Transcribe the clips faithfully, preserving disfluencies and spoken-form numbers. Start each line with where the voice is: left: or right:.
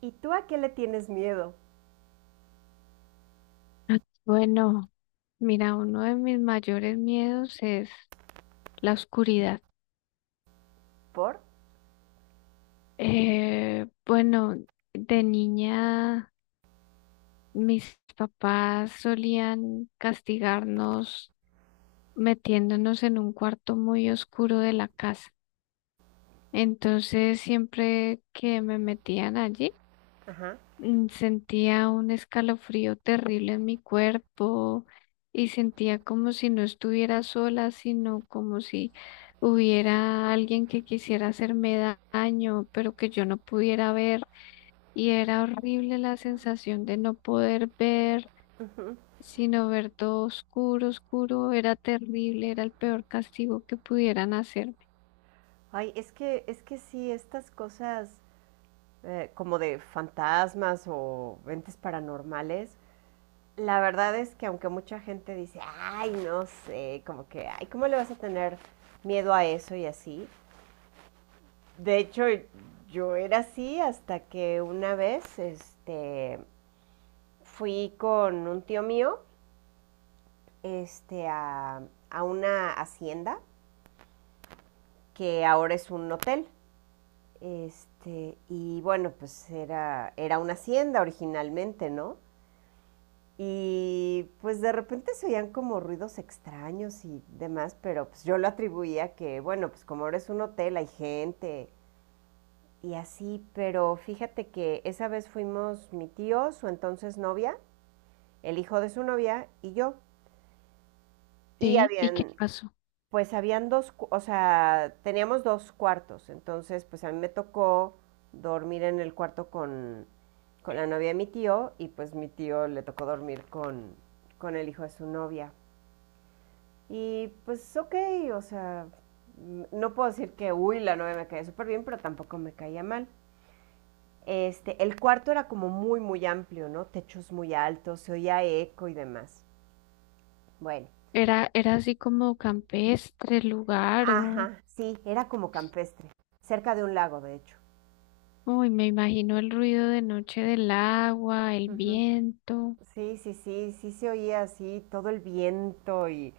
right: ¿Y tú a qué le tienes miedo?
left: Ah, Bueno, Mira, uno de mis mayores miedos es la oscuridad.
right: ¿Por?
left: Eh, bueno, de niña mis papás solían castigarnos metiéndonos en un cuarto muy oscuro de la casa. Entonces, siempre que me metían allí,
right: Ajá.
left: mm, sentía un escalofrío terrible en mi cuerpo y sentía como si no estuviera sola, sino como si hubiera alguien que quisiera hacerme da- daño, pero que yo no pudiera ver. Y era horrible la sensación de no poder ver,
right: Ujú.
left: sino ver todo oscuro, oscuro. Era terrible, era el peor castigo que pudieran hacerme.
right: Ay, es que, es que sí, estas cosas eh, como de fantasmas o entes paranormales, la verdad es que aunque mucha gente dice, ay, no sé, como que, ay, ¿cómo le vas a tener miedo a eso y así? De hecho, yo era así hasta que una vez, este, fui con un tío mío, este, a, a una hacienda que ahora es un hotel. Este, y bueno, pues era, era una hacienda originalmente, ¿no? Y pues de repente se oían como ruidos extraños y demás, pero pues yo lo atribuía que, bueno, pues como ahora es un hotel, hay gente y así, pero fíjate que esa vez fuimos mi tío, su entonces novia, el hijo de su novia y yo, y
left: Sí, ¿y qué
right: habían
left: pasó?
right: pues habían dos, o sea, teníamos dos cuartos, entonces pues a mí me tocó dormir en el cuarto con, con la novia de mi tío y pues mi tío le tocó dormir con, con el hijo de su novia. Y pues ok, o sea, no puedo decir que, uy, la novia me caía súper bien, pero tampoco me caía mal. Este, el cuarto era como muy, muy amplio, ¿no? Techos muy altos, se oía eco y demás. Bueno,
left: ¿Era, era así como campestre el lugar o...?
right: ajá, sí, era como campestre, cerca de un lago, de hecho.
left: Uy, me imagino el ruido de noche del agua, el
right: Ujú.
left: viento.
right: Sí, sí, sí, sí se oía así todo el viento y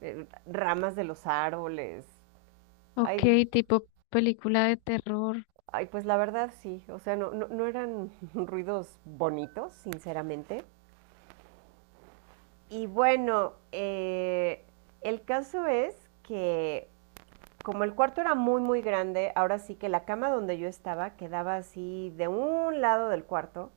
right: eh, ramas de los árboles.
left: Ok,
right: Ay,
left: tipo película de terror.
right: ay, pues la verdad sí, o sea, no, no, no eran ruidos bonitos, sinceramente. Y bueno, eh, el caso es que como el cuarto era muy, muy grande, ahora sí que la cama donde yo estaba quedaba así de un lado del cuarto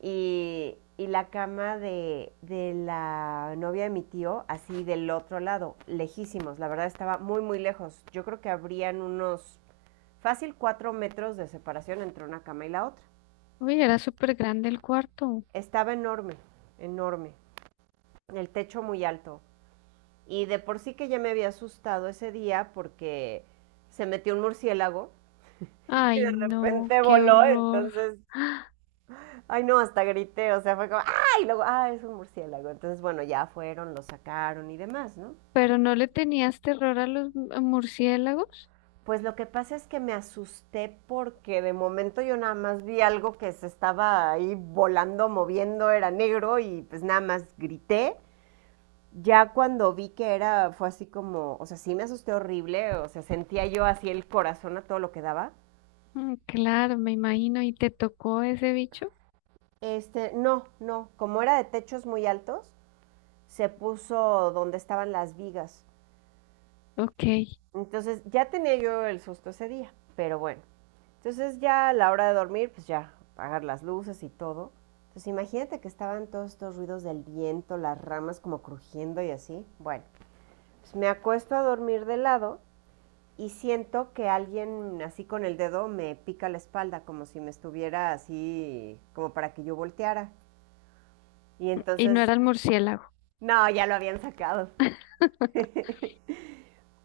right: y, y, la cama de, de la novia de mi tío, así del otro lado, lejísimos, la verdad estaba muy, muy lejos. Yo creo que habrían unos fácil cuatro metros de separación entre una cama y la otra.
left: Uy, era súper grande el cuarto.
right: Estaba enorme, enorme, el techo muy alto. Y de por sí que ya me había asustado ese día porque se metió un murciélago y
left: Ay,
right: de
left: no,
right: repente
left: qué
right: voló.
left: horror.
right: Entonces,
left: ¡Ah!
right: ay, no, hasta grité, o sea, fue como, ay, y luego, ah, es un murciélago. Entonces, bueno, ya fueron, lo sacaron y demás, ¿no?
left: ¿Pero no le tenías terror a los mu- murciélagos?
right: Pues lo que pasa es que me asusté porque de momento yo nada más vi algo que se estaba ahí volando, moviendo, era negro y pues nada más grité. Ya cuando vi que era, fue así como, o sea, sí me asusté horrible, o sea, sentía yo así el corazón a todo lo que daba.
left: Mm, claro, me imagino. ¿Y te tocó ese bicho?
right: Este, no, no, como era de techos muy altos, se puso donde estaban las vigas.
left: Ok.
right: Entonces ya tenía yo el susto ese día, pero bueno. Entonces ya a la hora de dormir, pues ya, apagar las luces y todo. Entonces imagínate que estaban todos estos ruidos del viento, las ramas como crujiendo y así. Bueno, pues me acuesto a dormir de lado y siento que alguien así con el dedo me pica la espalda, como si me estuviera así, como para que yo volteara. Y
left: Y no
right: entonces,
left: era el murciélago.
right: no, ya lo habían sacado.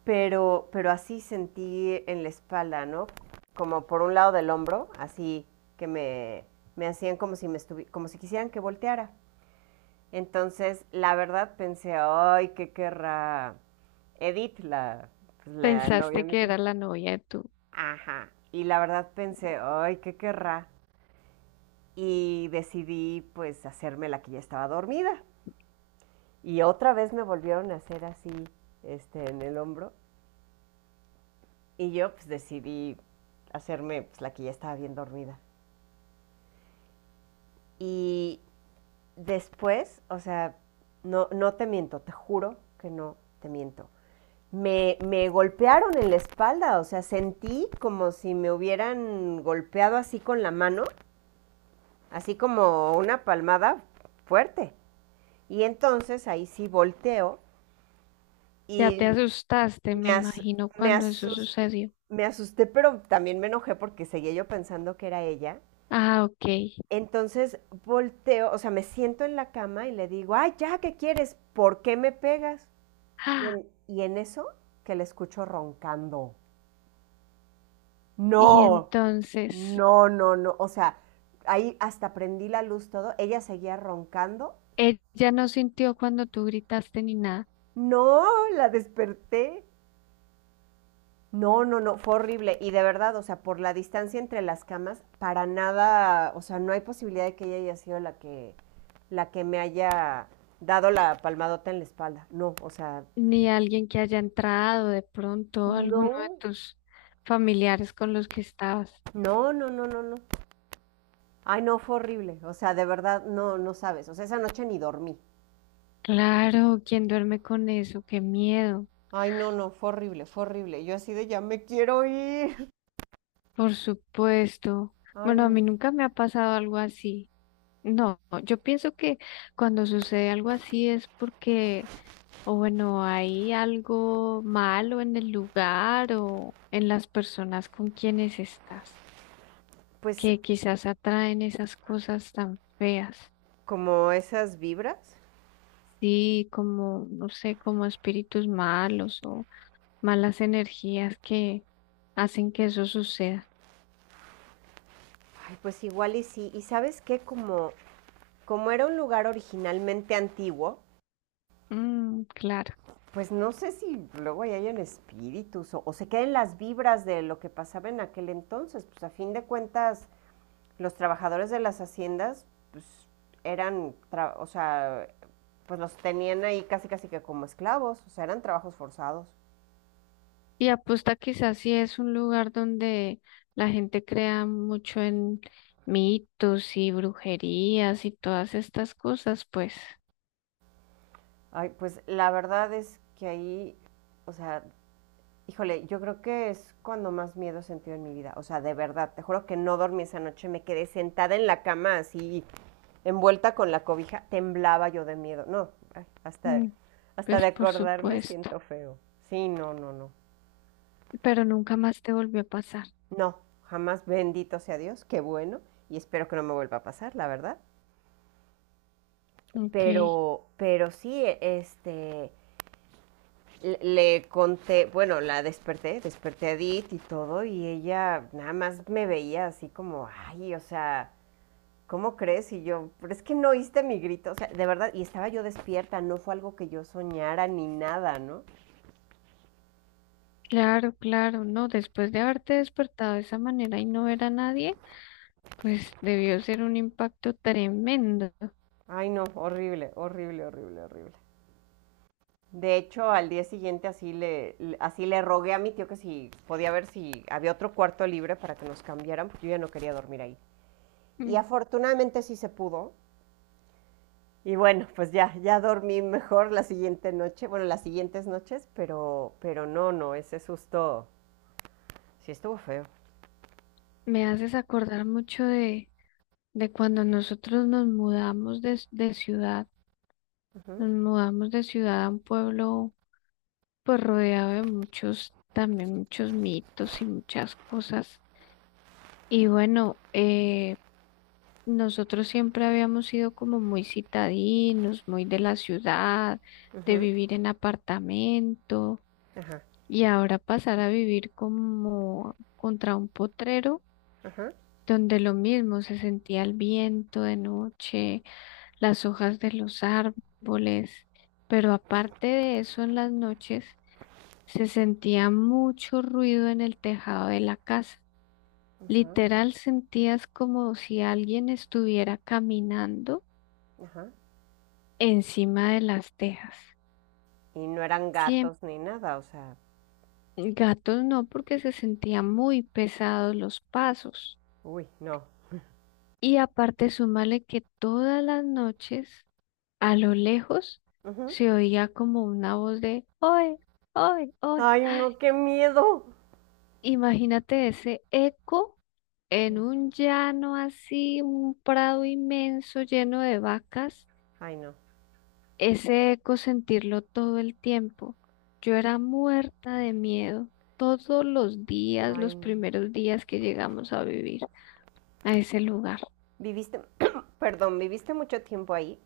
right: pero, pero así sentí en la espalda, ¿no? Como por un lado del hombro, así que me, me, hacían como si, me estuvi- como si quisieran que volteara. Entonces, la verdad pensé, ay, ¿qué querrá Edith, la, pues, la novia
left: Pensaste
right: de mi
left: que
right: tío?
left: era la novia de tu...
right: Ajá. Y la verdad pensé, ay, ¿qué querrá? Y decidí, pues, hacerme la que ya estaba dormida. Y otra vez me volvieron a hacer así, este, en el hombro. Y yo pues decidí hacerme pues, la que ya estaba bien dormida. Y después, o sea, no, no te miento, te juro que no te miento. Me, me golpearon en la espalda, o sea, sentí como si me hubieran golpeado así con la mano, así como una palmada fuerte. Y entonces ahí sí volteo
left: Ya te
right: y
left: asustaste,
right: me,
left: me
right: as-
left: imagino,
right: me,
left: cuando eso
right: asus-
left: sucedió.
right: me asusté, pero también me enojé porque seguía yo pensando que era ella.
left: Ah, ok.
right: Entonces volteo, o sea, me siento en la cama y le digo, ay, ya, ¿qué quieres? ¿Por qué me pegas? Y
left: Ah,
right: en, y en eso que le escucho roncando.
left: y
right: No,
left: entonces,
right: no, no, no. O sea, ahí hasta prendí la luz todo. Ella seguía roncando.
left: ella no sintió cuando tú gritaste ni nada,
right: No, la desperté. No, no, no, fue horrible. Y de verdad, o sea, por la distancia entre las camas, para nada, o sea, no hay posibilidad de que ella haya sido la que, la que me haya dado la palmadota en la espalda. No, o sea,
left: ni alguien que haya entrado de pronto, alguno de
right: no,
left: tus familiares con los que estabas.
right: no, no, no, no, no. Ay, no, fue horrible. O sea, de verdad, no, no sabes. O sea, esa noche ni dormí.
left: Claro, ¿quién duerme con eso? Qué miedo,
right: Ay, no, no, fue horrible, fue horrible. Yo así de ya me quiero ir.
left: por supuesto.
right: Ay,
left: Bueno, a mí
right: no.
left: nunca me ha pasado algo así. No, yo pienso que cuando sucede algo así es porque, o bueno, hay algo malo en el lugar o en las personas con quienes estás,
right: Pues
left: que quizás atraen esas cosas tan feas.
right: como esas vibras.
left: Sí, como, no sé, como espíritus malos o malas energías que hacen que eso suceda.
right: Ay, pues igual y sí. Y sabes qué, como como era un lugar originalmente antiguo,
left: Mm, claro.
right: pues no sé si luego ya hayan espíritus o, o se queden las vibras de lo que pasaba en aquel entonces. Pues a fin de cuentas, los trabajadores de las haciendas, pues eran, o sea, pues los tenían ahí casi casi que como esclavos, o sea, eran trabajos forzados.
left: Y apuesta quizás sí es un lugar donde la gente crea mucho en mitos y brujerías y todas estas cosas, pues,
right: Ay, pues la verdad es que ahí, o sea, híjole, yo creo que es cuando más miedo he sentido en mi vida, o sea, de verdad, te juro que no dormí esa noche, me quedé sentada en la cama así envuelta con la cobija, temblaba yo de miedo. No, hasta,
left: mm,
right: hasta de
left: pues por
right: acordarme
left: supuesto.
right: siento feo. Sí, no, no, no.
left: Pero nunca más te volvió a pasar.
right: No, jamás, bendito sea Dios, qué bueno. Y espero que no me vuelva a pasar, la verdad.
left: Ok,
right: Pero, pero sí, este, le- le conté, bueno, la desperté, desperté, a Edith y todo, y ella nada más me veía así como, ay, o sea, ¿cómo crees? Y yo, pero es que no oíste mi grito, o sea, de verdad, y estaba yo despierta, no fue algo que yo soñara ni nada, ¿no?
left: claro, claro. No, después de haberte despertado de esa manera y no ver a nadie, pues debió ser un impacto tremendo.
right: Ay, no, horrible, horrible, horrible, horrible. De hecho, al día siguiente así le, así le rogué a mi tío que si podía ver si había otro cuarto libre para que nos cambiaran, porque yo ya no quería dormir ahí. Y
left: Mm,
right: afortunadamente sí se pudo. Y bueno, pues ya, ya, dormí mejor la siguiente noche, bueno, las siguientes noches, pero, pero no, no, ese susto sí estuvo feo.
left: me haces acordar mucho de, de cuando nosotros nos mudamos de de ciudad.
right: Ujú,
left: Nos mudamos de ciudad a un pueblo pues rodeado de muchos, también muchos mitos y muchas cosas. Y bueno, eh, nosotros siempre habíamos sido como muy citadinos, muy de la ciudad, de
right: ujú,
left: vivir en apartamento
right: ajá,
left: y ahora pasar a vivir como contra un potrero,
right: ajá,
left: donde lo mismo se sentía el viento de noche, las hojas de los árboles, pero aparte de eso en las noches se sentía mucho ruido en el tejado de la casa.
right: ajá,
left: Literal sentías como si alguien estuviera caminando
right: ajá.
left: encima de las tejas.
right: Y no eran
left: Siempre.
right: gatos ni nada, o sea,
left: Gatos no, porque se sentían muy pesados los pasos.
right: uy, no.
left: Y aparte, súmale que todas las noches, a lo lejos,
right: Ujú.
left: se oía como una voz de, ¡Oye, oye, oye!
right: Ay, no, qué miedo.
left: Imagínate ese eco en un llano así, un prado inmenso lleno de vacas,
right: Ay, no.
left: ese eco sentirlo todo el tiempo. Yo era muerta de miedo todos los días,
right: Ay,
left: los
right: no.
left: primeros días que llegamos a vivir a ese lugar.
right: ¿Viviste, perdón, viviste mucho tiempo ahí?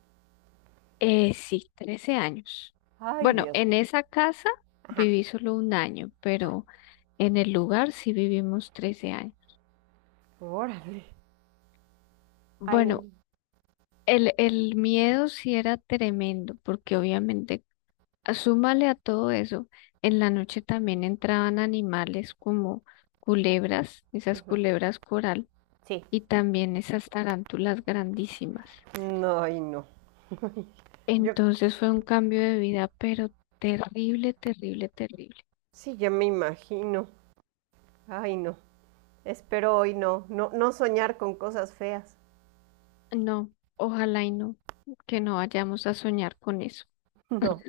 left: Eh, sí, trece años.
right: Ay,
left: Bueno,
right: Dios
left: en
right: mío.
left: esa casa
right: Ajá.
left: viví solo un año,
right: Ah,
left: pero en el lugar sí vivimos trece años.
right: órale. Ay, no.
left: Bueno, El, el miedo sí era tremendo, porque obviamente, a- súmale a todo eso, en la noche también entraban animales como culebras, esas
right: Ujú,
left: culebras coral,
right: sí.
left: y también esas tarántulas grandísimas.
right: No, ay, no. Yo
left: Entonces fue un cambio de vida, pero terrible, terrible, terrible.
right: sí, ya me imagino. Ay, no. Espero hoy no, no, no soñar con cosas feas.
left: No, ojalá y no, que no vayamos a soñar con eso.
right: No.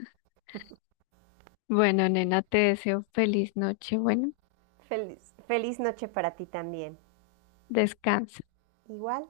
left: Bueno, nena, te deseo feliz noche. Bueno,
right: Feliz, feliz noche para ti también.
left: descansa.
right: Igual.